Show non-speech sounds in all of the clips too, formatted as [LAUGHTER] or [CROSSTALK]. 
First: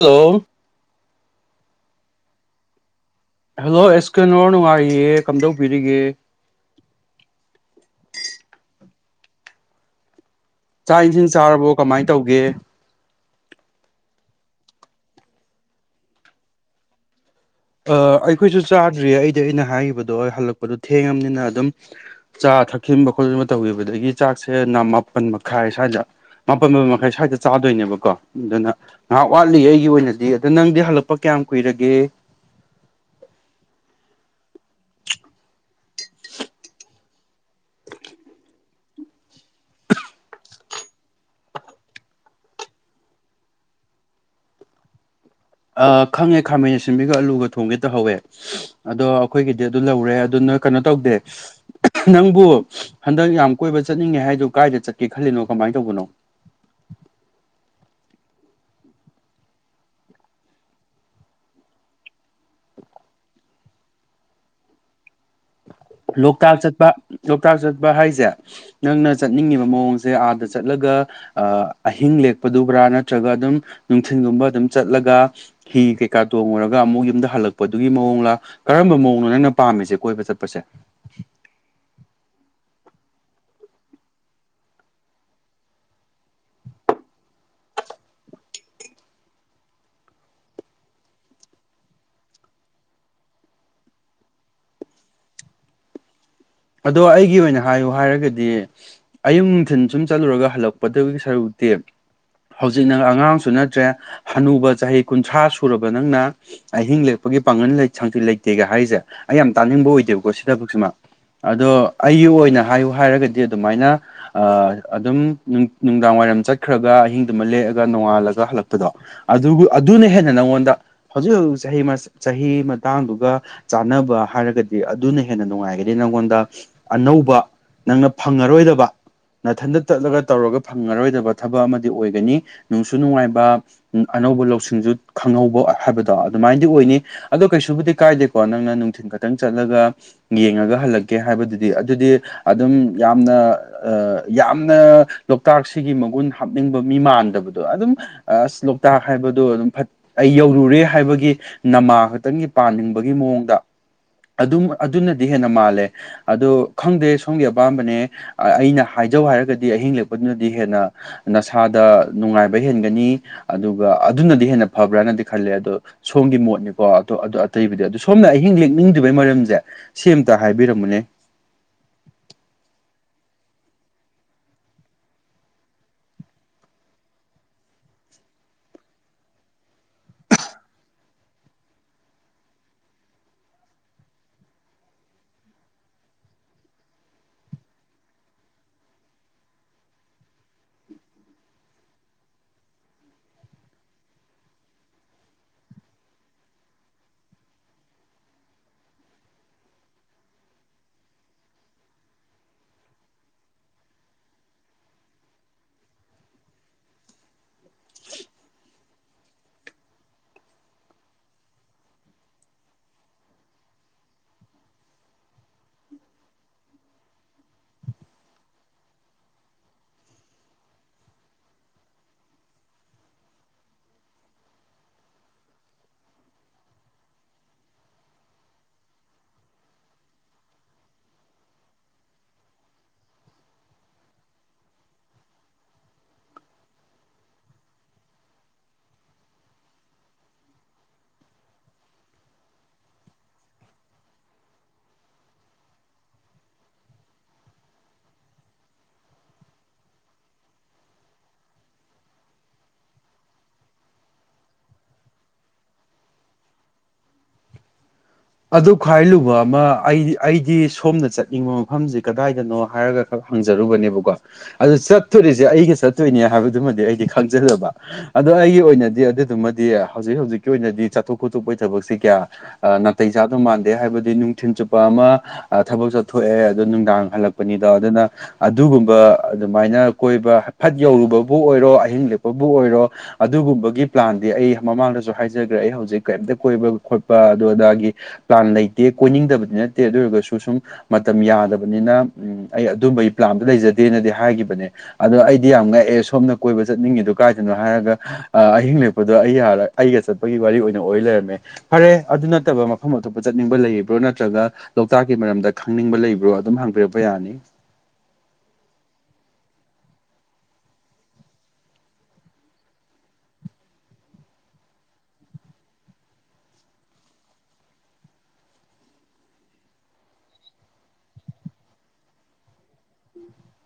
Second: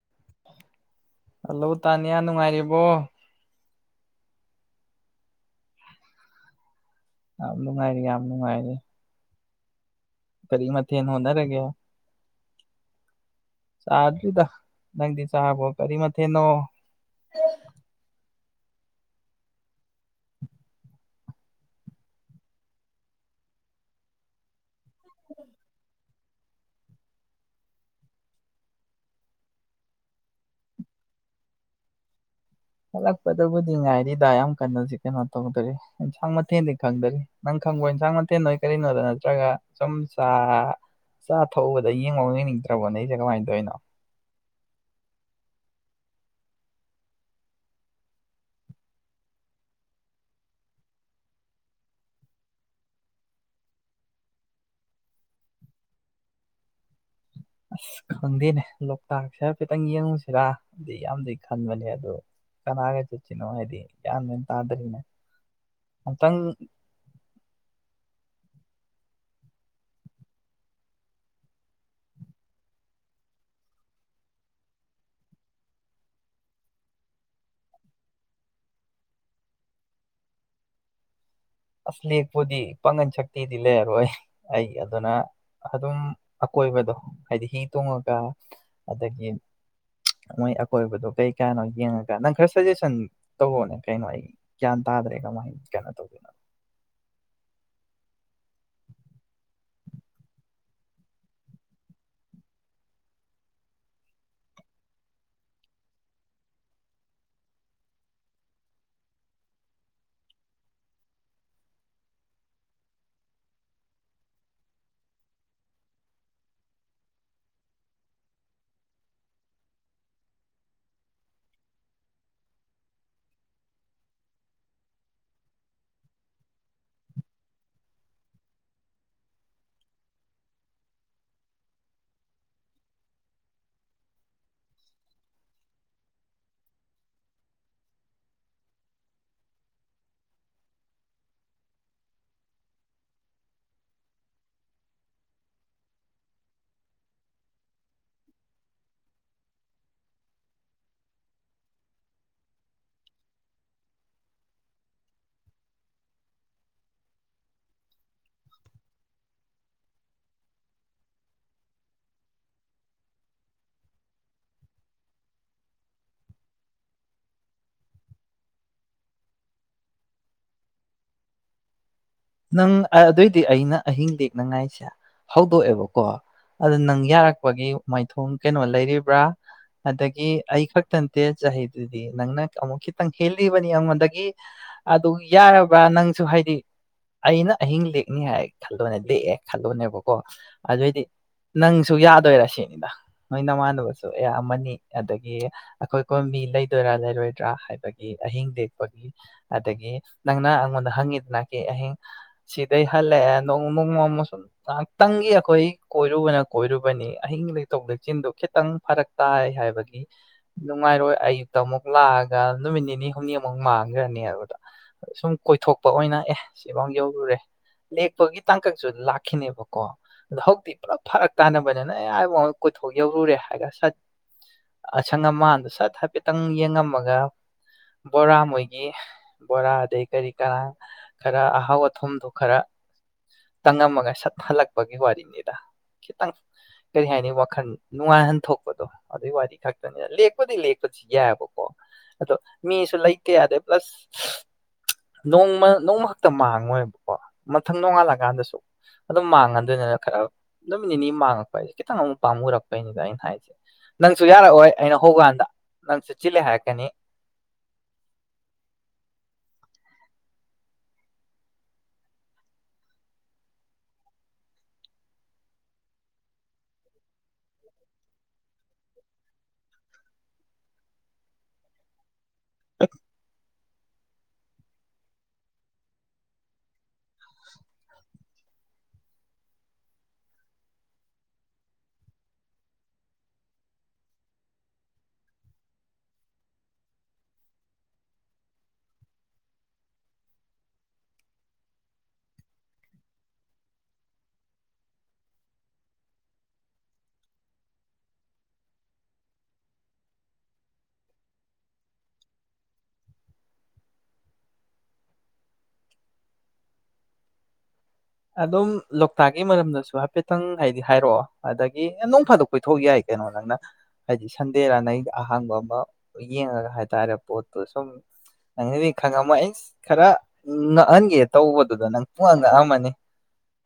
hello hello Taniya ꯅꯨꯡꯉꯥꯏꯔꯤꯕꯣ hello ꯑꯦꯁꯀꯅꯣ ꯅꯨꯡꯉꯥꯏꯌꯦ ꯀꯝꯗꯧꯕꯤꯔꯤꯒꯦ ꯌꯥꯝ ꯅꯨꯡꯉꯥꯏꯔꯤ ꯌꯥꯝ ꯅꯨꯡꯉꯥꯏꯔꯤ ꯀꯔꯤ ꯆꯥꯛ ꯃꯊꯦꯜ ꯏꯟꯁꯤꯡ ꯍꯣꯠꯅꯔꯒꯦ ꯆꯥꯔꯕꯣ ꯀꯃꯥꯏꯅ ꯇꯧꯒꯦ ꯆꯥꯗ꯭ꯔꯤꯗ ꯅꯪꯗꯤ ꯆꯥꯕꯣ ꯀꯔꯤ ꯃꯊꯦꯜꯅꯣ ꯑꯩꯈꯣꯏꯁꯨ ꯆꯥꯗ꯭ꯔꯤ ꯑꯩꯗꯤ ꯑꯩꯅ ꯍꯥꯏꯈꯤꯕꯗꯣ ꯍꯜꯂꯛꯄꯗꯣ ꯊꯦꯡꯉꯕꯅꯤꯅ ꯑꯗꯨꯝ ꯆꯥ ꯊꯛꯆꯟꯕ ꯈꯣꯠꯆꯤꯟꯕ ꯇꯧꯈꯤꯕꯗꯒꯤ ꯆꯥꯛꯁꯦ ꯃꯥꯄꯟ ꯃꯈꯥꯏ ꯁ꯭ꯋꯥꯏꯗ ꯃꯥꯄꯜ ꯃꯥꯄꯟ ꯃꯈꯥꯏ ꯁ꯭ꯋꯥꯏꯗ ꯆꯥꯗꯣꯏꯅꯦꯕꯀꯣ ꯑꯗꯨꯅ ꯉꯥꯏꯍꯥꯛ ꯋꯥꯠꯂꯤ ꯑꯩꯒꯤ ꯑꯣꯏꯅꯗꯤ ꯑꯗ ꯅꯪꯗꯤ ꯍꯜꯂꯛꯄ ꯀꯌꯥꯝ ꯀꯨꯏꯔꯒꯦ ꯍꯂꯛꯄꯗꯕꯨꯗꯤ ꯉꯥꯏꯔꯤꯗꯥ ꯌꯥꯝ ꯀꯩꯅꯣꯖꯤ ꯀꯩꯅꯣ ꯇꯧ ꯀꯔꯤ ꯑꯦꯟꯁꯥꯡ ꯃꯊꯦꯜꯗꯤ ꯈꯪꯗꯔꯤ ꯅꯪ ꯈꯪꯕ ꯑꯦꯟꯁꯥꯡ ꯃꯊꯦꯜ ꯅꯣꯏ ꯀꯔꯤꯅꯣꯗ ꯅꯠꯇ꯭ꯔꯒ ꯁꯨꯝ ꯆ ꯆꯥ ꯊꯎꯕꯗ ꯌꯦꯡꯉꯧ ꯌꯦꯡꯅꯤꯡꯗ꯭ꯔꯕꯣ ꯅ ꯑꯩꯁꯦ ꯀꯃꯥꯏꯅ ꯇꯧꯔꯤꯅꯣ ꯈꯪꯉꯦ ꯈꯥꯃꯦꯟ ꯁꯤꯟꯕꯤꯒ ꯑꯂꯨꯒ ꯊꯣꯡꯒꯦ ꯇꯧꯍꯧꯋꯦ ꯑꯗꯣ ꯑꯩꯈꯣꯏꯒꯤꯗꯤ ꯑꯗꯨ ꯂꯧꯔꯦ ꯑꯗꯨ ꯅ ꯀꯩꯅꯣ ꯇꯧꯗꯦ ꯅꯪꯕꯨ ꯍꯟꯗꯛ ꯌꯥꯝ ꯀꯣꯏꯕ ꯆꯠꯅꯤꯡꯉꯦ ꯍꯥꯏꯗꯨ ꯀꯥꯏꯗ ꯆꯠꯀꯦ ꯈꯜꯂꯤꯅꯣ ꯀꯃꯥꯏꯅ ꯇꯧꯕꯅꯣ ꯑꯁ ꯈꯪꯗꯦꯅꯦ ꯂꯣꯛꯇꯥꯛꯁꯤ ꯍꯥꯢꯐꯦꯠꯇꯪ ꯌꯦꯡꯉꯨꯁꯤꯔꯥꯗꯤ ꯌꯥꯝꯗꯤ ꯈꯟꯕꯅꯦ ꯑꯗꯨꯗ ꯀꯅꯥꯒ ꯆꯠꯁꯤꯅꯣ ꯍꯥꯏꯗꯤ ꯌꯥꯝ ꯃꯦꯟ ꯇꯥꯗꯔꯤꯅꯦ ꯂꯣꯛꯇꯥꯛ ꯆꯠꯄ ꯂꯣꯛꯇꯥꯛ ꯆꯠꯄ ꯍꯥꯏꯁꯦ ꯅꯪꯅ ꯆꯠꯅꯤꯡꯉꯤꯕ ꯃꯑꯣꯡꯁꯦ ꯑꯥꯗ ꯆꯠꯂꯒ ꯑꯍꯤꯡ ꯂꯦꯛꯄꯗꯨꯕ꯭ꯔꯥ ꯅꯠꯇ꯭ꯔꯒ ꯑꯗꯨꯝ ꯅꯨꯡꯊꯤꯤꯟꯒꯨꯝꯕ ꯑꯗꯨꯝ ꯆꯠꯂꯒ ꯍꯤ ꯀꯩꯀꯥ ꯇꯣꯡꯉꯨꯔꯒ ꯑꯃꯨꯛ ꯌꯨꯝꯗ ꯍꯜꯂꯛꯄꯗꯨꯒꯤ ꯃꯑꯣꯡꯂꯥ ꯀꯔꯝꯕ ꯃꯑꯣꯡꯅꯣ ꯅꯪꯅ ꯄꯥꯝꯃꯤꯁꯦ ꯀꯣꯏꯕ ꯆꯠꯄꯁꯦ [INAUDIBLE] ꯑꯁ ꯂꯦꯛꯄꯨꯗꯤ ꯄꯥꯒꯟ ꯁꯛꯇꯤꯗꯤ ꯂꯩꯔꯔꯣꯏ ꯑꯩ ꯑꯗꯨꯅ ꯑꯗꯨꯝ ꯑꯀꯣꯏꯕꯗꯣ ꯍꯥꯏꯗꯤ ꯍꯤ ꯇꯣꯡꯉꯒ ꯑꯗꯒꯤ ꯃꯣꯏ ꯑꯀꯣꯏꯕꯗꯣ ꯀꯩ ꯀꯥꯅꯣ ꯌꯦꯡꯉꯒ ꯅꯪ ꯈꯔ ꯁꯖꯦꯁꯟ ꯇꯧꯕꯔꯣꯅꯦ ꯀꯩꯅꯣ ꯑꯩ ꯒ꯭ꯌꯥꯟ ꯇꯥꯗ꯭ꯔꯦ ꯀꯃꯥꯏꯅ ꯀꯩꯅꯣ ꯇꯧꯗꯣꯏꯅꯣ ꯑꯗꯣ ꯑꯩꯒꯤ ꯑꯣꯏꯅ ꯍꯥꯏꯌꯨ ꯍꯥꯏꯔꯒꯗꯤ ꯑꯌꯨꯛ ꯅꯨꯡꯊꯤꯟ ꯁꯨꯝ ꯆꯠꯂꯨꯔꯒ ꯍꯜꯂꯛꯄꯗꯒꯤ ꯁꯔꯨꯛꯇꯤ ꯍꯧꯖꯤꯛ ꯅꯪ ꯑꯉꯥꯡꯁꯨ ꯅꯠꯇ꯭ꯔꯦ ꯍꯅꯨꯕ ꯆꯍꯤ ꯀꯨꯟꯊ꯭ꯔꯥ ꯁꯨꯔꯕ ꯅꯪꯅ ꯑꯍꯤꯡ ꯂꯦꯛꯄꯒꯤ ꯄꯥꯡꯒꯜ ꯁꯥꯡꯆꯤ ꯂꯩꯇꯦꯒ ꯍꯥꯏꯔꯤꯁꯦ ꯑꯩ ꯌꯥꯝ ꯇꯥꯅꯤꯡꯕ ꯑꯣꯏꯗꯦꯕꯀꯣ ꯁꯤ ꯊꯕꯛꯁꯤꯃ ꯑꯗꯣ ꯑꯩꯒꯤ ꯑꯣꯏꯅ ꯍꯥꯏꯌꯨ ꯍꯥꯏꯔꯒꯗꯤ ꯑꯗꯨꯃꯥꯏꯅ ꯑꯗꯨꯝ ꯅꯨꯡꯗꯥꯡ ꯋꯥꯏꯔꯝ ꯆꯠꯈ꯭ꯔꯒ ꯑꯍꯤꯡꯗꯨꯃ ꯂꯦꯛꯑꯒ ꯅꯣꯡꯉꯥꯜꯂꯒ ꯍꯜꯂꯛꯄꯗꯣ ꯑꯗꯨ ꯑꯗꯨꯅ ꯍꯦꯟꯅ ꯅꯪꯉꯣꯟꯗ ꯍꯧꯖꯤꯛ ꯍꯧꯖꯤꯛ ꯆꯍꯤ ꯆꯍꯤ ꯃꯇꯥꯡꯗꯨꯒ ꯆꯥꯟꯅꯕ ꯍꯥꯏꯔꯒꯗꯤ ꯑꯗꯨꯅ ꯍꯦꯟꯅ ꯅꯨꯡꯉꯥꯏꯒꯅꯤ ꯅꯪꯉꯣꯟꯗ ꯗ ꯑꯅꯧꯕ ꯅꯪꯅ ꯐꯪꯉꯔꯣꯏꯗꯕ ꯅꯥꯊꯟꯇ ꯆꯠꯂꯒ ꯇꯧꯔꯒ ꯐꯪꯉꯔꯣꯏꯗꯕ ꯊꯕꯛ ꯑꯃꯗꯤ ꯑꯣꯏꯒꯅꯤ ꯅꯨꯡꯁꯨ ꯅꯨꯡꯉꯥꯏꯕ ꯑꯅꯧꯕ ꯂꯧꯁꯤꯡꯁꯨ ꯈꯪꯍꯧꯕ ꯍꯥꯏꯕꯗꯣ ꯑꯗꯨꯃꯥꯏꯅꯗꯤ ꯑꯣꯏꯅꯤ ꯑꯗꯣ ꯀꯩꯁꯨꯕꯨꯗꯤ ꯀꯥꯏꯗꯦꯀꯣ ꯅꯪꯅ ꯅꯨꯡꯊꯤꯟꯜ ꯈꯛꯇꯪ ꯆꯠꯂꯒ ꯌꯦꯡꯉꯒ ꯍꯜꯂꯛꯒꯦ ꯀꯦ ꯍꯥꯏꯕꯗꯨꯗꯤ ꯑꯗꯨꯗꯤ ꯑꯗꯨꯝ ꯌꯥꯝꯅ ꯌꯥꯝꯅ ꯂꯣꯛꯇꯥꯛꯁꯤꯒꯤ ꯃꯒꯨꯟ ꯍꯥꯞꯅꯤꯡꯕ ꯃꯤ ꯃꯥꯟꯗꯕꯗꯣ ꯑꯗꯨꯝ ꯑꯁ ꯂꯣꯛꯇꯥꯛ ꯍꯥꯏꯕꯗꯣ ꯑꯗꯨꯝ ꯑꯩ ꯌꯧꯔꯨꯔꯦ ꯍꯥꯏꯕꯒꯤ ꯅꯃꯥ ꯈꯛꯇꯪꯒꯤ ꯄꯥꯅꯤꯡꯕꯒꯤ ꯃꯑꯣꯡꯗ ꯑꯗꯨꯝ ꯑꯗꯨꯅꯗꯤ ꯍꯦꯟꯅ ꯃꯥꯜꯂꯦ ꯑꯗꯣ ꯈꯪꯗꯦ ꯁꯣꯝꯒꯤ ꯑꯄꯥꯝꯕꯅꯦ ꯑꯩꯅ ꯍꯥꯏꯖꯧ ꯍꯥꯏꯔꯒꯗꯤ ꯑꯍꯤꯡ ꯂꯦꯛꯄꯗꯨꯅꯗꯤ ꯍꯦꯟꯅ ꯅꯁꯥꯗ ꯅꯨꯡꯉꯥꯏꯕ ꯍꯦꯟꯒꯅꯤ ꯑꯗꯨꯒ ꯑꯗꯨꯅꯗꯤ ꯍꯦꯟꯅ ꯐꯕ꯭ꯔꯅꯗꯤ ꯈꯜꯂꯦ ꯑꯗꯣ ꯁꯣꯝꯒꯤ ꯃꯣꯠꯅꯤꯀꯣ ꯑꯇꯩꯕꯨꯗꯤ ꯑꯣ ꯁꯣꯝꯅ ꯑꯍꯤꯡ ꯂꯦꯛꯅꯤꯡꯗ꯭ꯔꯤꯕꯩ ꯃꯔꯝꯁꯦ ꯁꯤꯇ ꯍꯥꯏꯕꯤꯔꯝꯃ ꯅꯦ ꯅꯪ ꯑꯗꯨꯏꯗꯤ ꯑꯩꯅ ꯑꯍꯤꯡ ꯂꯦꯛꯅꯉꯥꯏꯁꯦ ꯍꯧꯗꯣꯛꯑꯦꯕꯀꯣ ꯑꯗꯨ ꯅꯪ ꯌꯥꯔꯛꯄꯒꯤ ꯃꯥꯏꯊꯣꯡ ꯀꯩꯅꯣ ꯂꯩꯔꯤꯕ꯭ꯔꯥ ꯑꯗꯒꯤ ꯑꯩ ꯈꯛꯇ ꯅꯠꯇꯦ ꯆꯍꯤꯗꯨꯗꯤ ꯅꯪꯅ ꯑꯃꯨꯛ ꯈꯤꯇꯪ ꯍꯦꯜꯂꯤꯕꯅꯤ ꯑꯩꯉꯣꯟꯗꯒꯤ ꯑꯗꯨ ꯌꯥꯔꯕ꯭ꯔꯥ ꯅꯪꯁꯨ ꯍꯥꯏꯗꯤ ꯑꯩꯅ ꯑꯍꯤꯡ ꯂꯦꯛꯅꯤ ꯍꯥꯏ ꯈꯜꯂꯣꯅꯦ ꯂꯦꯛꯑꯦ ꯈꯜꯂꯣꯅꯦꯕꯀꯣ ꯑꯗꯨꯑꯣꯏꯗꯤ ꯅꯪꯁꯨ ꯌꯥꯗꯣꯏꯔꯥ ꯁꯤꯅꯤꯅ ꯅꯣꯏ ꯅꯃꯥꯟꯅꯕꯁꯨ ꯑꯌꯥꯝ ꯑꯃꯅꯤ ꯑꯗꯒꯤ ꯑꯩꯈꯣꯏ ꯀꯣꯝꯕꯤ ꯂꯩꯗꯣꯏꯔꯥ ꯂꯩꯔꯣꯏꯗ꯭ꯔꯥ ꯍꯥꯏꯕꯒꯤ ꯑꯍꯤꯡ ꯂꯦꯛꯄꯒꯤ ꯑꯗꯒꯤ ꯅꯪꯅ ꯑꯩꯉꯣꯟꯗ ꯍꯪꯉꯤꯗꯅ ꯀ ꯑꯍꯤꯡ ꯁꯤꯗꯩ ꯍꯜꯂꯛꯑꯦ ꯅꯣꯡꯃ ꯅ ꯅꯣꯡꯃ ꯁꯨꯝ ꯉꯥꯏꯍꯥꯛꯇꯪꯒꯤ ꯑꯩꯈꯣꯏ ꯀꯣꯏꯔꯨꯕꯅ ꯀꯣꯏꯔꯨꯕꯅꯤ ꯑꯍꯤꯡ ꯂꯩ ꯇꯧꯕꯗ ꯆꯤꯟꯗꯣ ꯈꯤꯇꯪ ꯐꯔꯛ ꯇꯥꯏ ꯍꯥꯏꯕꯒꯤ ꯅꯨꯡꯉꯥꯏꯔꯣꯏ ꯑꯌꯨꯛꯇ ꯑꯃꯨꯛ ꯂꯥꯛꯑꯒ ꯅꯨꯃꯤꯠ ꯅꯤꯅꯤ ꯍꯨꯝꯅꯤꯃꯨꯛ ꯃꯥꯡꯈ꯭ꯔꯅꯤ ꯍꯥꯏꯕꯗ ꯁꯨꯝ ꯀꯣꯏꯊꯣꯛꯄ ꯑꯣꯏꯅ ꯑꯦ ꯁꯤꯐꯥꯎ ꯌꯧꯔꯨꯔꯦ ꯂꯦꯛꯄꯒꯤ ꯇꯥꯡꯀꯛꯁꯨ ꯂꯥꯛꯈꯤꯅꯦꯕꯀꯣ ꯑꯗꯣ ꯍꯧꯖꯤꯛꯇꯤ ꯄꯨꯂꯞ ꯐꯔꯛ ꯇꯥꯟꯅꯕꯅꯤꯅ ꯑꯦꯕ ꯀꯣꯏꯊꯣꯛ ꯌꯧꯔꯨꯔꯦ ꯍꯥꯏꯔꯒ ꯁꯠ ꯑꯁꯪ ꯑꯃꯥꯟꯗ ꯁꯠ ꯍꯥꯏꯐꯦꯠꯇꯪ ꯌꯦꯡꯉꯝꯃꯒ ꯕꯣꯔꯥ ꯃꯣꯏꯒꯤ ꯕꯣꯔꯥ ꯑꯗꯩ ꯀꯔꯤ ꯀꯔꯥ ꯈꯔ ꯑꯍꯥꯎ ꯑꯊꯨꯝꯗ ꯈꯔ ꯇꯪꯉꯝꯃꯒ ꯁꯠꯍꯜꯂꯛꯄꯒꯤ ꯋꯥꯔꯤꯅꯤꯗ ꯈꯤꯇꯪ ꯀꯔꯤ ꯍꯥꯏꯅꯤ ꯋꯥꯈꯜ ꯅꯨꯡꯉꯥꯏꯍꯟ ꯊꯣꯛꯄꯗꯣ ꯑꯗꯨꯒꯤ ꯋꯥꯔꯤ ꯈꯛꯇꯅꯤꯅ ꯂꯦꯛꯄꯗꯤ ꯂꯦꯛꯄꯁꯨ ꯌꯥꯏꯑꯕꯀꯣ ꯑꯗꯣ ꯃꯤꯁꯨ ꯂꯩꯇ ꯌꯥꯗꯩ ꯄ꯭ꯂꯁ ꯅꯣꯡꯃ ꯅꯣꯡꯃ ꯈꯛꯇ ꯃꯥꯡꯉꯣꯏꯕꯀꯣ ꯃꯊꯪ ꯅꯣꯡꯉꯥꯜꯂꯀꯥꯟꯗꯁꯨ ꯑꯗꯨꯝ ꯃꯥꯡꯉꯟꯗꯣꯏꯅꯤꯅ ꯈꯔ ꯅꯨꯃꯤꯠ ꯅꯤꯅꯤ ꯃꯥꯡꯉꯛꯄ ꯍꯥꯏꯁꯦ ꯈꯤꯇꯪ ꯑꯃꯨꯛ ꯄꯥꯝꯃꯨꯔꯛꯄꯩꯅꯤꯗ ꯑꯩꯅ ꯍꯥꯏꯁꯦ ꯅꯪꯁꯨ ꯌꯥꯔꯛꯑꯣꯏ ꯑꯩꯅ ꯍꯧꯀꯥꯟꯗ ꯅꯪꯁꯨ ꯆꯤꯜꯂꯦ ꯍꯥꯏꯔꯛꯀꯅꯤ ꯑꯗꯨ ꯈ꯭ꯋꯥꯏꯔꯨꯕ ꯑꯃ ꯑꯩ ꯑꯩꯗꯤ ꯁꯣꯝꯅ ꯆꯠꯅꯤꯡꯕ ꯃꯐꯝꯁꯤ ꯀꯗꯥꯏꯗꯅꯣ ꯍꯥꯏꯔꯒ ꯈ ꯍꯪꯖꯔꯨꯕꯅꯦꯕꯀꯣ ꯑꯗꯨ ꯆꯠꯇꯣꯔꯤꯁꯦ ꯑꯩꯒ ꯆꯠꯇꯣꯏꯅꯦ ꯍꯥꯏꯕꯗꯨꯃꯗꯤ ꯑꯩꯗꯤ ꯈꯪꯖꯜꯂꯕ ꯑꯗꯣ ꯑꯩꯒꯤ ꯑꯣꯏꯅꯗꯤ ꯑꯗꯨꯗꯨꯃꯗꯤ ꯍꯧꯖꯤꯛ ꯍꯧꯖꯤꯛꯀꯤ ꯑꯣꯏꯅꯗꯤ ꯆꯠꯊꯣꯛ ꯈꯣꯠꯇꯣꯛꯄꯒꯤ ꯊꯕꯛꯁꯦ ꯀꯌꯥ ꯑ ꯅ ꯏꯆꯥꯗꯣ ꯃꯥꯟꯗꯦ ꯍꯥꯏꯕꯗꯤ ꯅꯨꯡꯊꯤꯟ ꯆꯨꯞꯄ ꯑꯃ ꯊꯕꯛ ꯆꯠꯊꯣꯛꯑꯦ ꯑꯣ ꯅꯨꯡꯗꯥꯡ ꯍꯜꯂꯛꯄꯅꯤꯗꯣ ꯑꯗꯨꯅ ꯑꯗꯨꯒꯨꯝꯕ ꯑꯗꯨꯃꯥꯏꯅ ꯀꯣꯏꯕ ꯐꯠ ꯌꯧꯔꯨꯕꯕꯨ ꯑꯣꯏꯔꯣ ꯑꯍꯤꯡ ꯂꯦꯛꯄꯕꯨ ꯑꯣꯏꯔꯣ ꯑꯗꯨꯒꯨꯝꯕꯒꯤ ꯄ꯭ꯂꯥꯟꯗꯤ ꯑꯩ ꯃꯃꯥꯡꯗꯁꯨ ꯍꯥꯏꯖꯈ꯭ꯔꯦ ꯑꯩ ꯍꯧꯖꯤꯛ ꯀꯔꯤꯝꯇ ꯀꯣꯏꯕ ꯈꯣꯠꯄ ꯑꯗꯨ ꯑꯗꯥꯒꯤ ꯄ꯭ꯂꯥꯟ ꯂꯩꯇꯦ ꯀꯣꯏꯅꯤꯡꯗꯕꯗꯤ ꯅꯠꯇꯦ ꯑꯗꯨ ꯑꯣꯏꯔꯒꯁꯨ ꯁꯨꯝ ꯃꯇꯝ ꯌꯥꯗꯕꯅꯤꯅ ꯎꯝ ꯑꯩ ꯑꯗꯨꯝꯕꯒꯤ ꯄ꯭ꯂꯥꯟꯗꯣ ꯂꯩꯖꯗꯦꯅꯗꯤ ꯍꯥꯏꯒꯤꯈꯤꯕꯅꯦ ꯑꯗꯣ ꯑꯩꯗꯤ ꯌꯥꯝ ꯉꯛꯑꯦ ꯁꯣꯝꯅ ꯀꯣꯏꯕ ꯆꯠꯅꯤꯡꯉꯤꯗ ꯀꯥꯏꯗꯅꯣ ꯍꯥꯏꯔꯒ ꯑꯍꯤꯡ ꯂꯦꯛꯄꯗꯣ ꯑꯩ ꯑꯩꯒ ꯆꯠꯄꯒꯤ ꯋꯥꯔꯤ ꯑꯣꯏꯅ ꯑꯣꯏ ꯂꯩꯔꯝꯃꯦ ꯐꯔꯦ ꯑꯗꯨ ꯅꯠꯇꯕ ꯃꯐꯝ ꯑꯇꯣꯞꯄ ꯆꯠꯅꯤꯡꯕ ꯂꯩꯕ꯭ꯔꯣ ꯅꯠꯇ꯭ꯔꯒ ꯂꯣꯛꯇꯥꯛꯀꯤ ꯃꯔꯝꯗ ꯈꯪꯅꯤꯡꯕ ꯂꯩꯕ꯭ꯔꯣ ꯑꯗꯨꯝ ꯍꯥꯡꯕꯤꯔꯛꯄ ꯌꯥꯅꯤ ꯑꯗꯨꯝ ꯂꯣꯛꯇꯥꯛꯀꯤ ꯃꯔꯝꯗꯁꯨ ꯍꯥꯏꯐꯦꯠꯇꯪ ꯍꯥꯏꯗꯤ ꯍꯥꯏꯔꯛꯑꯣ ꯑꯗꯒꯤ ꯅꯣꯡ ꯐꯥꯗꯣꯛ ꯀꯣꯏꯊꯣꯛꯎ ꯌꯥꯏ ꯀꯩꯅꯣ ꯅꯪꯅ ꯍꯥꯏꯗꯤ ꯁꯟꯗꯦꯔ ꯅꯪ ꯑꯍꯥꯡꯕ ꯑꯃ ꯌꯦꯡꯉꯒ ꯍꯥꯏꯇꯥꯔꯦ ꯄꯣꯠꯇꯨ ꯁꯨꯝ ꯅꯪꯗꯤ ꯈꯪꯉꯝꯃꯣ ꯑꯩ ꯈꯔ ꯉꯛꯍꯟꯒꯦ ꯇꯧꯕꯗꯨꯗ ꯅꯪ ꯄꯨꯡꯉ ꯉꯛꯑꯝꯃꯅꯤ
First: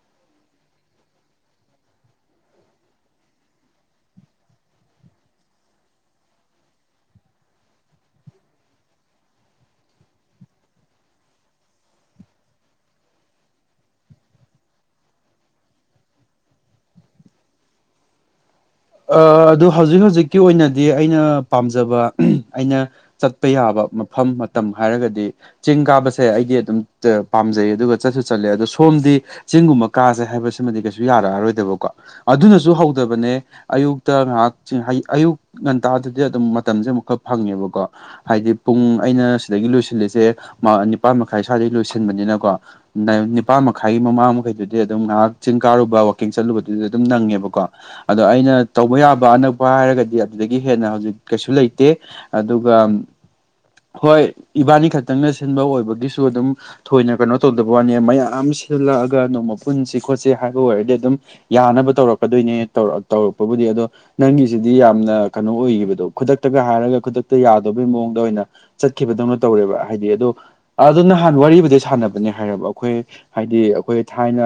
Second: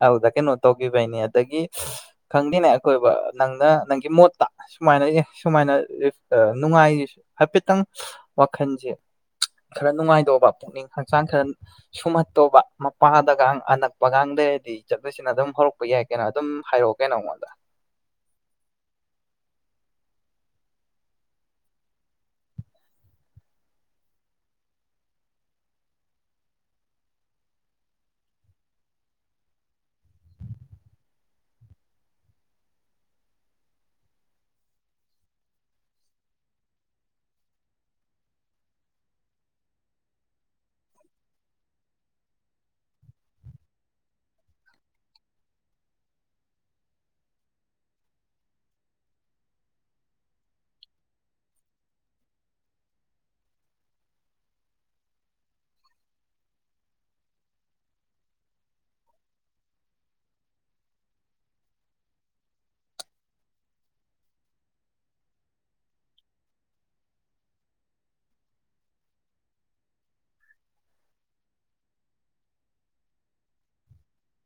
ꯑꯗꯨꯗ ꯀꯩꯅꯣ ꯇꯧꯈꯤꯕꯩꯅꯦ ꯑꯗꯒꯤ ꯈꯪꯗꯦꯅꯦ ꯑꯩꯈꯣꯏꯕ ꯅꯪꯅ ꯅꯪꯒꯤ ꯃꯣꯠꯇ ꯁꯨꯃꯥꯏꯅ ꯁꯨꯃꯥꯏꯅ ꯅꯨꯡꯉꯥꯏꯁꯤꯁꯨ ꯍꯥꯏꯐꯦꯠꯇꯪ ꯋꯥꯈꯜꯁꯦ ꯈꯔ ꯅꯨꯡꯉꯥꯏꯇꯧꯕ ꯄꯨꯛꯅꯤꯡ ꯍꯛꯆꯥꯡ ꯈꯔ ꯁꯨꯝꯍꯠꯇꯧꯕ ꯃꯄꯥꯗꯒ ꯑꯅꯛ ꯄꯕꯒꯥꯡꯗꯗꯤ ꯆꯠꯄꯁꯤꯅ ꯑꯗꯨꯝ ꯍꯧꯔꯛꯄ ꯌꯥꯏ ꯀꯩꯅꯣ ꯑꯗꯨꯝ ꯍꯥꯏꯔꯛꯑꯣ ꯀꯩꯅꯣ ꯑꯩꯉꯣꯟꯗ ꯑꯗꯨ ꯍꯧꯖꯤꯛ ꯍꯧꯖꯤꯛꯀꯤ ꯑꯣꯏꯅꯗꯤ ꯑꯩꯅ ꯄꯥꯝꯖꯕ ꯑꯩꯅ ꯆꯠꯄ ꯌꯥꯕ ꯃꯐꯝ ꯃꯇꯝ ꯍꯥꯏꯔꯒꯗꯤ ꯆꯤꯡ ꯀꯥꯕꯁꯦ ꯑꯩꯗꯤ ꯑꯗꯨꯝ ꯄꯥꯝꯖꯩ ꯑꯗꯨꯒ ꯆꯠꯁꯨ ꯆꯠꯂꯦ ꯑꯗꯣ ꯁꯣꯝꯗꯤ ꯆꯤꯡꯒꯨꯝꯕ ꯀꯥꯁꯦ ꯍꯥꯏꯕꯁꯤꯃꯗꯤ ꯀꯩꯁꯨ ꯌꯥꯔꯛꯑꯔꯣꯏꯗꯕꯀꯣ ꯑꯗꯨꯅꯁꯨ ꯍꯧꯗꯕꯅꯦ ꯑꯌꯨꯛꯇ ꯉꯥꯏꯍꯥꯛꯗꯤ ꯑꯌꯨꯛ ꯉꯟꯇꯥꯗꯨꯗꯤ ꯑꯗꯨꯝ ꯃꯇꯝꯁꯦ ꯑꯃꯨꯛꯀꯔ ꯐꯪꯉꯦꯕꯀꯣ ꯍꯥꯏꯗꯤ ꯄꯨꯡ ꯑꯩꯅ ꯁꯤꯗꯒꯤ ꯂꯣꯏꯁꯤꯜꯂꯤꯁꯦ ꯅꯤꯄꯥꯜ ꯃꯈꯥꯏ ꯁ꯭ꯋꯥꯏꯗꯒꯤ ꯂꯣꯏꯁꯤꯟꯕꯅꯤꯅꯀꯣ ꯅꯤꯄꯥꯥꯟ ꯃꯈꯥꯏꯒꯤ ꯃꯃꯥꯡ ꯃꯈꯩꯗꯨꯗꯤ ꯑꯗꯨꯝ ꯉꯥꯏꯍꯥꯛ ꯆꯤꯡ ꯀꯥꯔꯨꯕ ꯋꯥꯛꯀꯤꯡ ꯆꯠꯂꯨꯕꯗꯨꯗꯤ ꯑꯗꯨꯝ ꯅꯪꯉꯦꯕꯀꯣ ꯑꯗꯣ ꯑꯩꯅ ꯇꯧꯕ ꯌꯥꯕ ꯑꯅꯛꯄ ꯍꯥꯏꯔꯒꯗꯤ ꯑꯗꯨꯗꯒꯤ ꯍꯦꯟꯅ ꯍꯧꯖꯤꯛ ꯀꯩꯁꯨ ꯂꯩꯇꯦ ꯑꯗꯨꯒ ꯍꯣꯏ ꯏꯕꯥꯅꯤ ꯈꯛꯇꯪꯅ ꯁꯤꯟꯕ ꯑꯣꯏꯕꯒꯤꯁꯨ ꯑꯗꯨꯝ ꯊꯣꯏꯅ ꯀꯩꯅꯣ ꯇꯧꯗꯕ ꯋꯥꯅꯤ ꯃꯌꯥꯝ ꯁꯤꯜꯂꯛꯑꯒ ꯅꯣꯡꯃ ꯄꯨꯟꯁꯤ ꯈꯣꯠꯁꯤ ꯍꯥꯏꯕ ꯑꯣꯏꯔꯗꯤ ꯑꯗꯨꯝ ꯌꯥꯅꯕ ꯇꯧꯔꯛꯀꯗꯣꯏꯅꯦ ꯇꯧꯔꯛ ꯄꯕꯨꯗꯤ ꯑꯗꯣ ꯅꯪꯒꯤꯁꯤꯗꯤ ꯌꯥꯝꯅ ꯀꯩꯅꯣ ꯑꯣꯏꯈꯤꯕꯗꯣ ꯈꯨꯗꯛꯇꯒ ꯍꯥꯏꯔꯒ ꯈꯨꯗꯛꯇ ꯌꯥꯗꯕꯩ ꯃꯑꯣꯡꯗ ꯑꯣꯏꯅ ꯆꯠꯈꯤꯕꯗꯧꯅ ꯇꯧꯔꯦꯕ ꯍꯥꯏꯗꯤ ꯑꯗꯣ ꯑꯗꯨ ꯅꯍꯥꯟ ꯋꯥꯔꯤꯗꯩ ꯁꯥꯟꯅꯕꯅꯦ ꯍꯥꯏꯔꯕ ꯑꯩꯈꯣꯏ ꯍꯥꯏꯗꯤ ꯑꯩꯈꯣꯏ ꯊꯥꯏꯅ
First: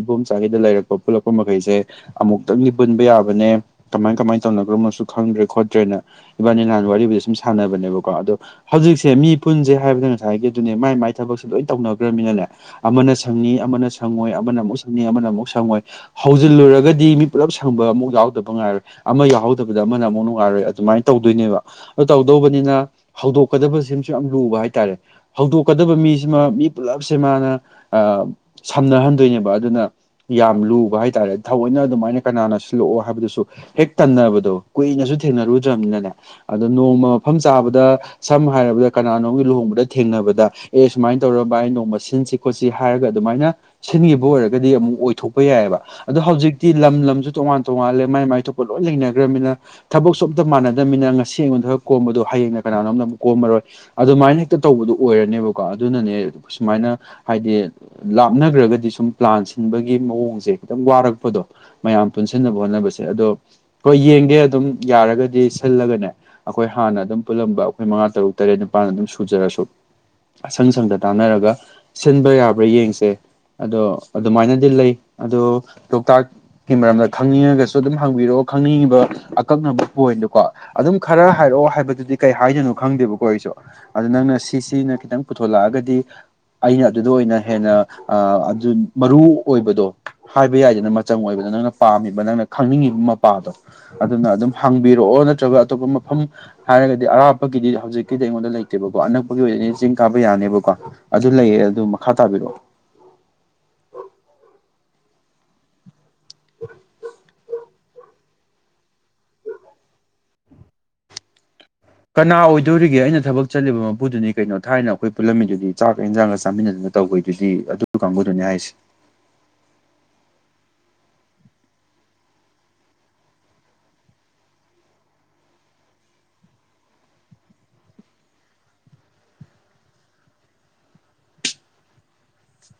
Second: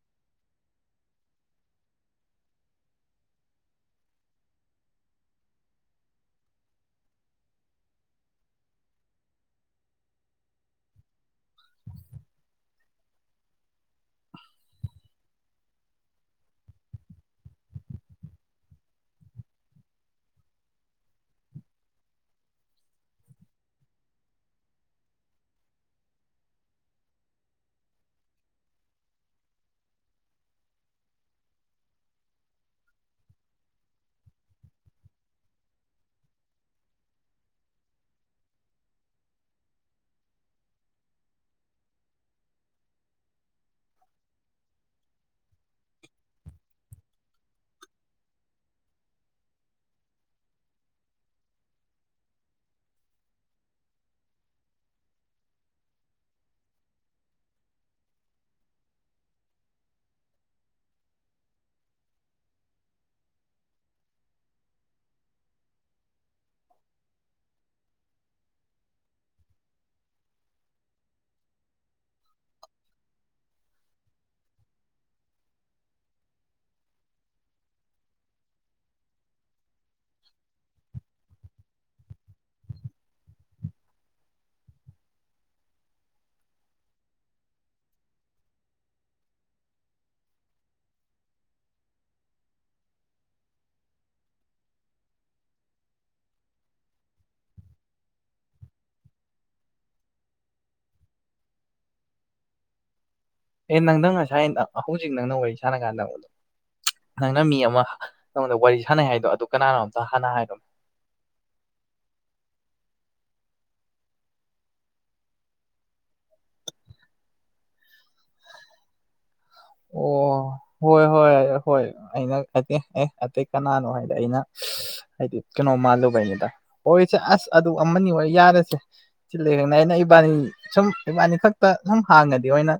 ꯏꯕꯣꯝꯆꯥꯒꯩꯗ ꯂꯩꯔꯛꯄ ꯄꯨꯜꯂꯛꯄ ꯃꯈꯩꯁꯦ ꯑꯃꯨꯛꯇꯪꯗꯤ ꯄꯨꯟꯕ ꯌꯥꯕ ꯀꯃꯥꯏ ꯀꯃꯥꯏꯅ ꯇꯧꯅꯈ꯭ꯔꯕꯅꯣꯁꯨ ꯈꯪꯗ꯭ꯔꯦ ꯈꯣꯠꯇ꯭ꯔꯦꯅ ꯏꯕꯥꯅꯤ ꯂꯍꯥꯟ ꯋꯥꯔꯤꯕꯨꯗꯤ ꯁꯨꯝ ꯁꯥꯟꯅꯕꯅꯦꯕꯀꯣ ꯑꯗꯣ ꯍꯧꯖꯤꯛꯁꯦ ꯃꯤ ꯄꯨꯟꯁꯦ ꯍꯥꯏꯕꯗ ꯉꯁꯥꯏꯒꯤ ꯑꯗꯨꯅꯦ ꯃꯥꯏ ꯃꯥꯏ ꯊꯕꯛꯁꯦ ꯂꯣꯏ ꯇꯧꯅꯈ꯭ꯔꯕꯃꯤꯅꯅꯦ ꯑꯃꯅ ꯁꯪꯉꯤ ꯑꯃꯅ ꯁꯪꯉꯣꯏ ꯑꯃꯅ ꯑꯃꯨꯛ ꯁꯪꯉꯤ ꯑꯃꯅ ꯑꯃꯨꯛ ꯁꯪꯉꯣꯏ ꯍꯧꯖꯤꯜꯂꯨꯔꯒꯗꯤ ꯃꯤ ꯄꯨꯜꯂꯞ ꯁꯪꯕ ꯑꯃꯨꯛ ꯌꯥꯎꯗꯕ ꯉꯉꯥꯏꯔꯣꯏ ꯑꯃ ꯌꯥꯎꯍꯧꯗꯕꯗ ꯑꯃꯅ ꯑꯃꯨꯛ ꯅꯨꯡꯉꯥꯏꯔꯣꯏ ꯑꯗꯨꯃꯥꯏꯅ ꯇꯧꯗꯣꯏꯅꯦꯕ ꯑꯗꯨ ꯇꯧꯗꯧꯕꯅꯤꯅ ꯍꯧꯗꯣꯛꯀꯗ ꯁꯤꯃꯁꯨ ꯌꯥꯝ ꯂꯨꯕ ꯍꯥꯏꯇꯥꯔꯦ ꯍꯧꯗꯣꯛꯀꯗꯕ ꯃꯤꯁꯤꯃ ꯃꯤ ꯄꯨꯜꯂꯞꯁꯦ ꯃꯥꯅ ꯁꯝꯅꯍꯟꯗꯣꯏꯅꯦꯕ ꯑꯗꯨꯅ ꯌꯥꯝ ꯂꯨꯕ ꯍꯥꯏꯇꯥꯥꯔꯦ ꯊꯑꯣꯏꯅ ꯑꯗꯨꯃꯥꯏꯅ ꯀꯅꯥꯅ ꯂꯣꯛꯑꯣ ꯍꯥꯏꯕꯗꯨꯁꯨ ꯍꯦꯛ ꯇꯟꯅꯕꯗꯣ ꯀꯨꯏꯅꯁꯨ ꯊꯦꯡꯅꯔꯨꯗ꯭ꯔꯕꯅꯤꯅꯅꯦ ꯑꯗꯣ ꯅꯣꯡꯃ ꯃꯐꯝ ꯆꯥꯕꯗ ꯁꯝꯅ ꯍꯥꯏꯔꯕꯗ ꯀꯅꯥꯅꯣꯝꯒꯤ ꯂꯨꯍꯣꯡꯕꯗ ꯊꯦꯡꯅꯕꯗ ꯑꯦ ꯁꯨꯃꯥꯏꯅ ꯇꯧꯔꯕ ꯑꯩ ꯅꯣꯡꯃ ꯁꯤꯟꯁꯤ ꯈꯣꯠꯁꯤ ꯍꯥꯏꯔꯒ ꯑꯗꯨꯃꯥꯏꯅ ꯁꯤꯟꯈꯤꯕ ꯑꯣꯏꯔꯒꯗꯤ ꯑꯃꯨꯛ ꯑꯣꯏꯊꯣꯛꯄ ꯌꯥꯏꯑꯦꯕ ꯑꯗꯣ ꯍꯧꯖꯤꯛꯇꯤ ꯂꯝ ꯂꯝꯁꯨ ꯇꯣꯉꯥꯟ ꯇꯣꯉꯜꯂꯦ ꯃꯥꯏ ꯃꯥꯏ ꯊꯣꯛꯄ ꯂꯣꯏ ꯂꯩꯅꯈ꯭ꯔꯅꯤꯅ ꯊꯕꯛꯁꯨ ꯑꯝꯇ ꯃꯥꯟꯅꯗꯕꯃꯤꯅ ꯉꯁꯤ ꯑꯩꯉꯣꯟꯗ ꯈꯔ ꯀꯣꯝꯕꯗꯣ ꯍꯌꯦꯡꯅ ꯀꯅꯥꯅꯣꯝꯗ ꯑꯃꯛ ꯀꯣꯝꯃꯔꯣꯏ ꯑꯗꯨꯃꯥꯏꯅ ꯍꯦꯛꯇ ꯇꯧꯕꯗꯨ ꯑꯣꯏꯔꯅꯦꯕꯀꯣ ꯑꯗꯨꯅꯅꯦ ꯁꯨꯃꯥꯏꯅ ꯍꯥꯏꯗꯤ ꯂꯥꯞꯅꯈ꯭ꯔꯒꯗꯤ ꯁꯨꯝ ꯄ꯭ꯂꯥꯟ ꯁꯤꯟꯕꯒꯤ ꯃꯑꯣꯡꯁꯦ ꯈꯤꯇꯪ ꯋꯥꯔꯛꯄꯗꯣ ꯃꯌꯥꯝ ꯄꯨꯟꯁꯤ ꯁꯤꯟꯅꯕ ꯍꯣꯠꯅꯕꯁꯦ ꯑꯗꯣ ꯍꯣꯏ ꯌꯦꯡꯒꯦ ꯑꯗꯨꯝ ꯌꯥꯔꯒꯗꯤ ꯁꯤꯜꯂꯒꯅꯦ ꯑꯩꯈꯣꯏ ꯍꯥꯟꯅ ꯑꯗꯨꯝ ꯄꯨꯜꯂꯝꯕ ꯑꯩꯈꯣꯏ ꯃꯉꯥ ꯇꯔꯨꯛ ꯇꯔꯦꯠ ꯅꯤꯄꯥꯜꯅ ꯑꯗꯨꯝ ꯁꯨꯖꯔꯁꯨ ꯑꯁꯪ ꯁꯪꯗ ꯇꯥꯟꯅꯔꯒ ꯁꯤꯟꯕ ꯌꯥꯕ꯭ꯔꯥ ꯌꯦꯡꯁꯦ ꯑꯗꯣ ꯑꯗꯨꯃꯥꯏꯅꯗꯤ ꯂꯩ ꯑꯗꯣ ꯂꯣꯛꯇꯥꯛꯀꯤ ꯃꯔꯝꯗ ꯈꯪꯅꯤꯡꯉꯒꯁꯨ ꯑꯗꯨꯝ ꯍꯪꯕꯤꯔꯛꯑꯣ ꯈꯪꯅꯤꯡꯉꯤꯕ ꯑꯀꯛꯅꯕ ꯄꯣꯏꯟꯗꯣꯀꯣ ꯑꯗꯨꯝ ꯈꯔ ꯍꯥꯏꯔꯛꯑꯣ ꯍꯥꯏꯕꯗꯨꯗꯤ ꯀꯩ ꯍꯥꯏꯗꯣꯏꯅꯣ ꯈꯪꯗꯦꯕꯀꯣ ꯑꯩꯁꯨ ꯑꯗꯨꯗ ꯅꯪꯅ ꯁꯤꯁꯤꯅ ꯈꯤꯇꯪ ꯄꯨꯊꯣꯂꯛꯑꯒꯗꯤ ꯑꯩꯅ ꯑꯗꯨꯗ ꯑꯣꯏꯅ ꯍꯦꯟꯅ ꯑꯗꯨ ꯃꯔꯨ ꯑꯣꯏꯕꯗꯣ ꯍꯥꯏꯕ ꯌꯥꯏꯗꯅ ꯃꯆꯪ ꯑꯣꯏꯕꯗꯣ ꯅꯪꯅ ꯄꯥꯝꯃꯤꯕ ꯅꯪꯅ ꯈꯪꯅꯤꯡꯉꯤꯕ ꯃꯄꯥꯗꯣ ꯑꯗꯨꯅ ꯑꯗꯨꯝ ꯍꯥꯡꯕꯤꯔꯛꯑꯣ ꯅꯠꯇ꯭ꯔꯒ ꯑꯇꯣꯞꯄ ꯃꯐꯝ ꯍꯥꯏꯔꯒꯗꯤ ꯑꯔꯥꯞꯄꯒꯤꯗꯤ ꯍꯧꯖꯤꯛꯀꯤꯗꯤ ꯑꯩꯉꯣꯟꯗ ꯂꯩꯇꯦꯕꯀꯣ ꯑꯅꯛꯄꯒꯤ ꯑꯣꯏꯅꯗꯤ ꯆꯤꯡ ꯀꯥꯕ ꯌꯥꯅꯦꯕꯀꯣ ꯑꯗꯨ ꯂꯩꯌꯦ ꯑꯗꯨ ꯃꯈꯥ ꯇꯥꯕꯤꯔꯛꯑꯣ ꯑꯦ ꯅꯪꯗꯪ ꯉꯁꯥꯏ ꯍꯧꯖꯤꯛ ꯅꯪꯅ ꯋꯥꯔꯤ ꯁꯥꯟꯅ ꯀꯥꯟꯗ ꯅꯣꯟꯗꯣ ꯅꯪꯅ ꯃꯤ ꯑꯃ ꯅꯪꯉꯣꯟꯗ ꯋꯥꯔꯤ ꯁꯥꯟꯅꯩ ꯍꯥꯏꯗꯣ ꯑꯗꯨ ꯀꯅꯥꯅꯣ ꯑꯝꯇ ꯍꯥꯟꯅ ꯍꯥꯏꯔꯣꯅꯦ ꯀꯅꯥ ꯑꯣꯏꯗꯣꯔꯤꯒꯦ ꯑꯩꯅ ꯊꯕꯛ ꯆꯠꯂꯤꯕ ꯃꯄꯨꯗꯨꯅꯤ ꯀꯩꯅꯣ ꯊꯥꯏꯅ ꯑꯩꯈꯣꯏ ꯄꯨꯜꯂꯝꯃꯤꯗꯨꯗꯤ ꯆꯥꯛꯀ ꯏꯟꯖꯥꯡꯒ ꯆꯥꯃꯤꯟꯅꯗꯨꯅ ꯇꯧꯕꯩꯗꯨꯗꯤ ꯑꯗꯨ ꯀꯥꯡꯕꯨꯗꯨꯅꯤ ꯍꯥꯏꯁꯦ ꯑꯣ ꯍꯣꯏ ꯍꯣꯏ ꯍꯣꯏ ꯑꯩꯅ ꯑ ꯑꯦ ꯑꯇꯩ ꯀꯅꯥꯅꯣ ꯍꯥꯏꯗꯤ ꯑꯩꯅ ꯍꯥꯏꯗꯤ ꯀꯩꯅꯣ ꯃꯥꯜꯂꯨꯕꯩꯅꯤꯗ ꯍꯣꯏ ꯏꯆꯦ ꯑꯁ ꯑꯗꯨ ꯑꯃꯅꯤ ꯑꯣꯏ ꯌꯥꯔꯁꯦ ꯁꯤꯂꯦ ꯈꯅ ꯑꯩꯅ ꯏꯕꯥꯅꯤ ꯁꯨꯝ ꯏꯕꯥꯅꯤ ꯈꯛꯇ ꯁꯨꯝ ꯍꯥꯡꯉꯗꯤ ꯑꯣꯏꯅ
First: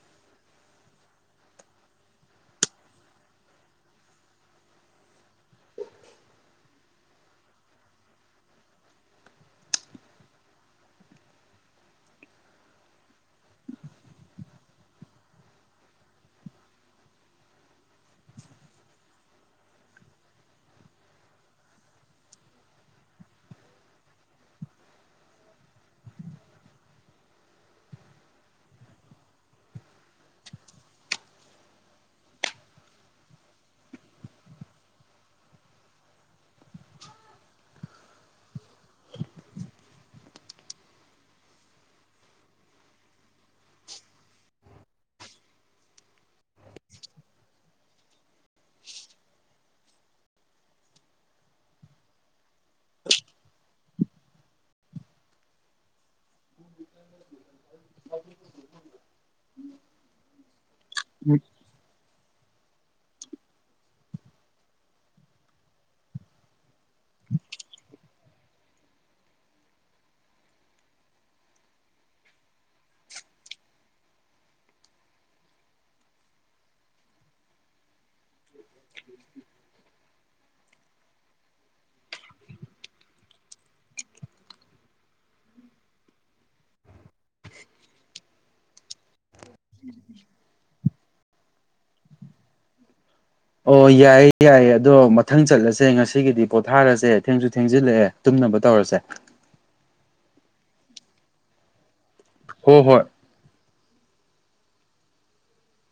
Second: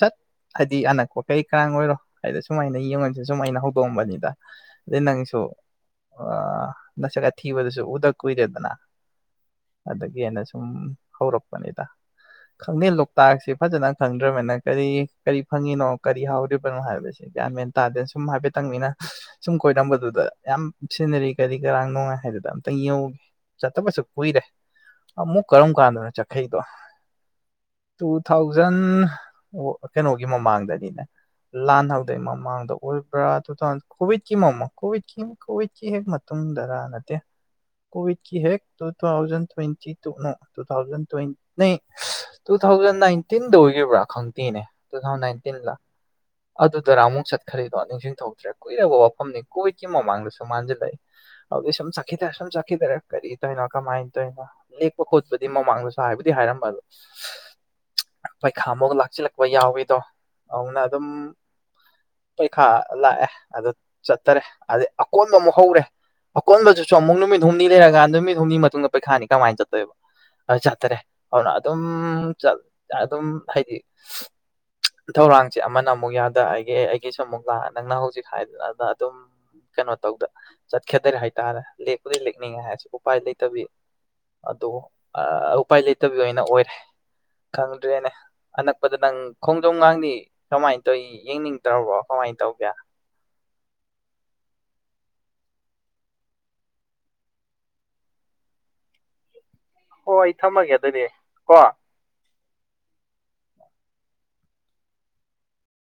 ꯁꯠ ꯍꯥꯏꯗꯤ ꯑꯅꯛ ꯀꯩ ꯀꯥꯡ ꯑꯣꯏꯔꯣ ꯍꯥꯏꯗ ꯁꯨꯃꯥꯏꯅ ꯌꯦꯡꯉꯣꯟꯁꯤꯦ ꯁꯨꯝꯃ ꯑꯩꯅ ꯍꯧꯗꯣꯛꯑꯝꯕꯅꯤꯗ ꯑꯗꯩ ꯅꯪꯁꯨ ꯅꯁꯛꯒ ꯊꯤꯕꯗꯁꯨ ꯎꯗ ꯀꯨꯏꯔꯦꯗꯅ ꯑꯗꯒꯤ ꯑꯅ ꯁꯨꯝ ꯍꯧꯔꯛꯄꯅꯤꯗ ꯈꯪꯗꯦ ꯂꯣꯛꯇꯥꯛꯁꯦ ꯐꯖꯅ ꯈꯪꯗ꯭ꯔꯕꯅ ꯀꯔꯤ ꯀꯔꯤ ꯐꯪꯉꯤꯅꯣ ꯀꯔꯤ ꯍꯧꯥꯎꯔꯤꯕꯅꯣ ꯍꯥꯏꯕꯕꯁꯤꯦ ꯀꯒ꯭ ꯃ꯭ꯦꯟꯟ ꯇꯥꯗꯦ ꯁꯨꯝ ꯍꯥꯏꯐꯦꯠꯇꯪ ꯃꯤꯅ ꯁꯨꯝ ꯀꯣꯏꯔꯝꯕꯗꯨꯗ ꯌꯥꯝ ꯁꯤꯅꯔꯤ ꯀꯔꯤ ꯀꯔꯥꯡ ꯅꯨꯡꯉꯥꯏ ꯍꯥꯏꯗꯨꯗ ꯑꯝꯇꯪ ꯌꯧꯒꯦ ꯆꯠꯇꯕꯁꯨ ꯀꯨꯏꯔꯦ ꯑꯃꯨꯛ ꯀꯔꯝ ꯀꯥꯟꯗꯅꯣ ꯆꯈꯩꯗꯣ ꯇꯨ ꯊꯥꯎꯖꯟ ꯀꯩꯅꯣꯒꯤ ꯃꯃꯥꯡꯗ ꯂꯥꯟꯍꯥꯎꯗꯩ ꯃꯃꯥꯡꯗ ꯑꯣꯏꯕ꯭ꯔꯥ ꯇꯨꯥꯎꯟ ꯀꯣꯚꯤꯗꯀꯤ ꯃꯃꯣꯚꯀꯤ ꯀꯣꯚꯤꯀꯤ ꯍꯦꯛ ꯃꯇꯨꯡꯗꯔ ꯅꯠꯇꯦ ꯀꯣꯚꯤꯗꯀꯤ ꯍꯦꯛ ꯇꯨ ꯊꯥꯎꯖꯟ ꯇ꯭ꯋꯦꯟꯇꯤ ꯇꯨꯅ ꯇꯨ ꯊꯥꯎꯖꯟ ꯇ꯭ꯋꯇ ꯇꯨ ꯊꯥꯎꯖꯟ ꯅꯥꯏꯟꯇꯤꯟꯗ ꯑꯣꯏꯈꯤꯕ꯭ꯔꯥ ꯈꯪꯗꯦꯅꯦ ꯇꯨ ꯊꯥꯎꯟ ꯇꯤꯜꯂ ꯑꯗꯨꯗꯨꯔꯥ ꯑꯃꯨꯛ ꯆꯠꯈ꯭ꯔꯤꯗꯣ ꯅꯤꯡꯁꯤꯡꯊꯣꯛꯇ꯭ꯔꯦ ꯀꯨꯏꯔꯕ ꯋꯥꯐꯝꯅꯤ ꯀꯣꯏꯈꯤꯕ ꯃꯃꯥꯡꯗꯁꯨ ꯃꯥꯟꯁꯤꯜꯂꯛꯏ ꯑꯗꯨꯕꯗꯤ ꯁꯨꯝ ꯆꯠꯈꯤꯗꯔꯦ ꯁꯨꯝ ꯆꯠꯈꯤꯗꯔꯦ ꯀꯔꯤ ꯇꯧꯅꯣ ꯀꯃꯥꯏꯅ ꯇꯧꯔꯤꯅꯣ ꯂꯦꯛꯄ ꯈꯣꯠꯄꯗꯤ ꯃꯃꯥꯡꯗꯁꯨ ꯍꯥꯏꯕꯗꯤ ꯍꯥꯏꯔꯝꯕꯗꯣ ꯄꯩꯈꯥ ꯑꯃꯒ ꯂꯥꯛꯆꯜꯂꯛꯄ ꯌꯥꯎꯋꯗꯣ ꯑꯅꯥ ꯑꯗꯨꯝ ꯄꯩꯈꯥ ꯂꯥꯛꯑꯦ ꯑꯗꯨ ꯆꯠꯇꯔꯦ ꯑꯗꯩ ꯑꯀꯣꯟꯕ ꯑꯃꯨꯛ ꯍꯧꯔꯦ ꯑꯀꯣꯟꯕꯗꯨꯁꯨ ꯑꯃꯨꯛ ꯅꯨꯃꯤꯠ ꯍꯨꯝꯅꯤ ꯂꯩꯔꯀꯥꯟ ꯅꯨꯃꯤꯠ ꯍꯨꯝꯅꯤꯒꯤ ꯃꯇꯨꯡꯗ ꯄꯩꯈꯥꯅꯤ ꯀꯃꯥꯏꯅ ꯆꯠꯇꯣꯏꯕ ꯑꯗꯨ ꯆꯠꯇꯔꯦ ꯑꯗꯨꯅ ꯑꯗꯨꯝ ꯑꯗꯨꯝ ꯍꯥꯏꯗꯤ ꯊꯧꯔꯥꯡꯁꯦ ꯑꯃꯅ ꯑꯃꯨꯛ ꯌꯥꯗ ꯑꯩꯒꯦ ꯑꯩꯒꯤꯁꯨ ꯑꯃꯨꯛ ꯂꯥꯛꯑ ꯅꯪꯅ ꯍꯧꯖꯤꯛ ꯍꯥꯏꯗꯅꯅ ꯑꯗꯨꯝ ꯀꯩꯅꯣ ꯇꯧꯗ ꯆꯠꯀꯗꯔꯦ ꯍꯥꯏꯇꯥꯔꯦ ꯂꯦꯛꯄꯨꯗꯤ ꯂꯦꯛꯅꯤꯡꯉꯦ ꯍꯥꯏꯔꯁꯦ ꯎꯄꯥꯏ ꯂꯩꯇꯕꯤ ꯑꯗꯣ ꯎꯄꯥꯏ ꯂꯩꯇꯕꯤ ꯑꯣꯏꯅ ꯑꯣꯏꯔꯦ ꯈꯪꯗꯦꯅꯦ ꯑꯅꯛꯄꯠꯇ ꯅꯪ ꯈꯣꯡꯖꯣꯝ ꯉꯥꯡꯅꯤ ꯁꯃꯥꯏꯅ ꯑ ꯌꯦꯡꯅꯤꯡꯗ꯭ꯔꯕꯣ ꯀꯃꯥꯏꯅ ꯇꯧꯒꯦ ꯑꯣ ꯌꯥꯏꯌꯦ ꯌꯥꯏꯌꯦ ꯑꯗꯣ ꯃꯊꯪ ꯆꯠꯂꯁꯦ ꯉꯁꯤꯒꯤꯗꯤ ꯄꯣꯊꯥꯔꯁꯦ ꯊꯦꯡꯁꯨ ꯊꯦꯡꯖꯤꯜꯂꯛꯑꯦ ꯇꯨꯝꯅꯕ ꯇꯧꯔꯁꯦ ꯍ ꯑꯩ ꯊꯝꯃꯒꯦ ꯑꯗꯨꯅꯦ ꯀꯣ ꯍꯣꯏ ꯍꯣꯏ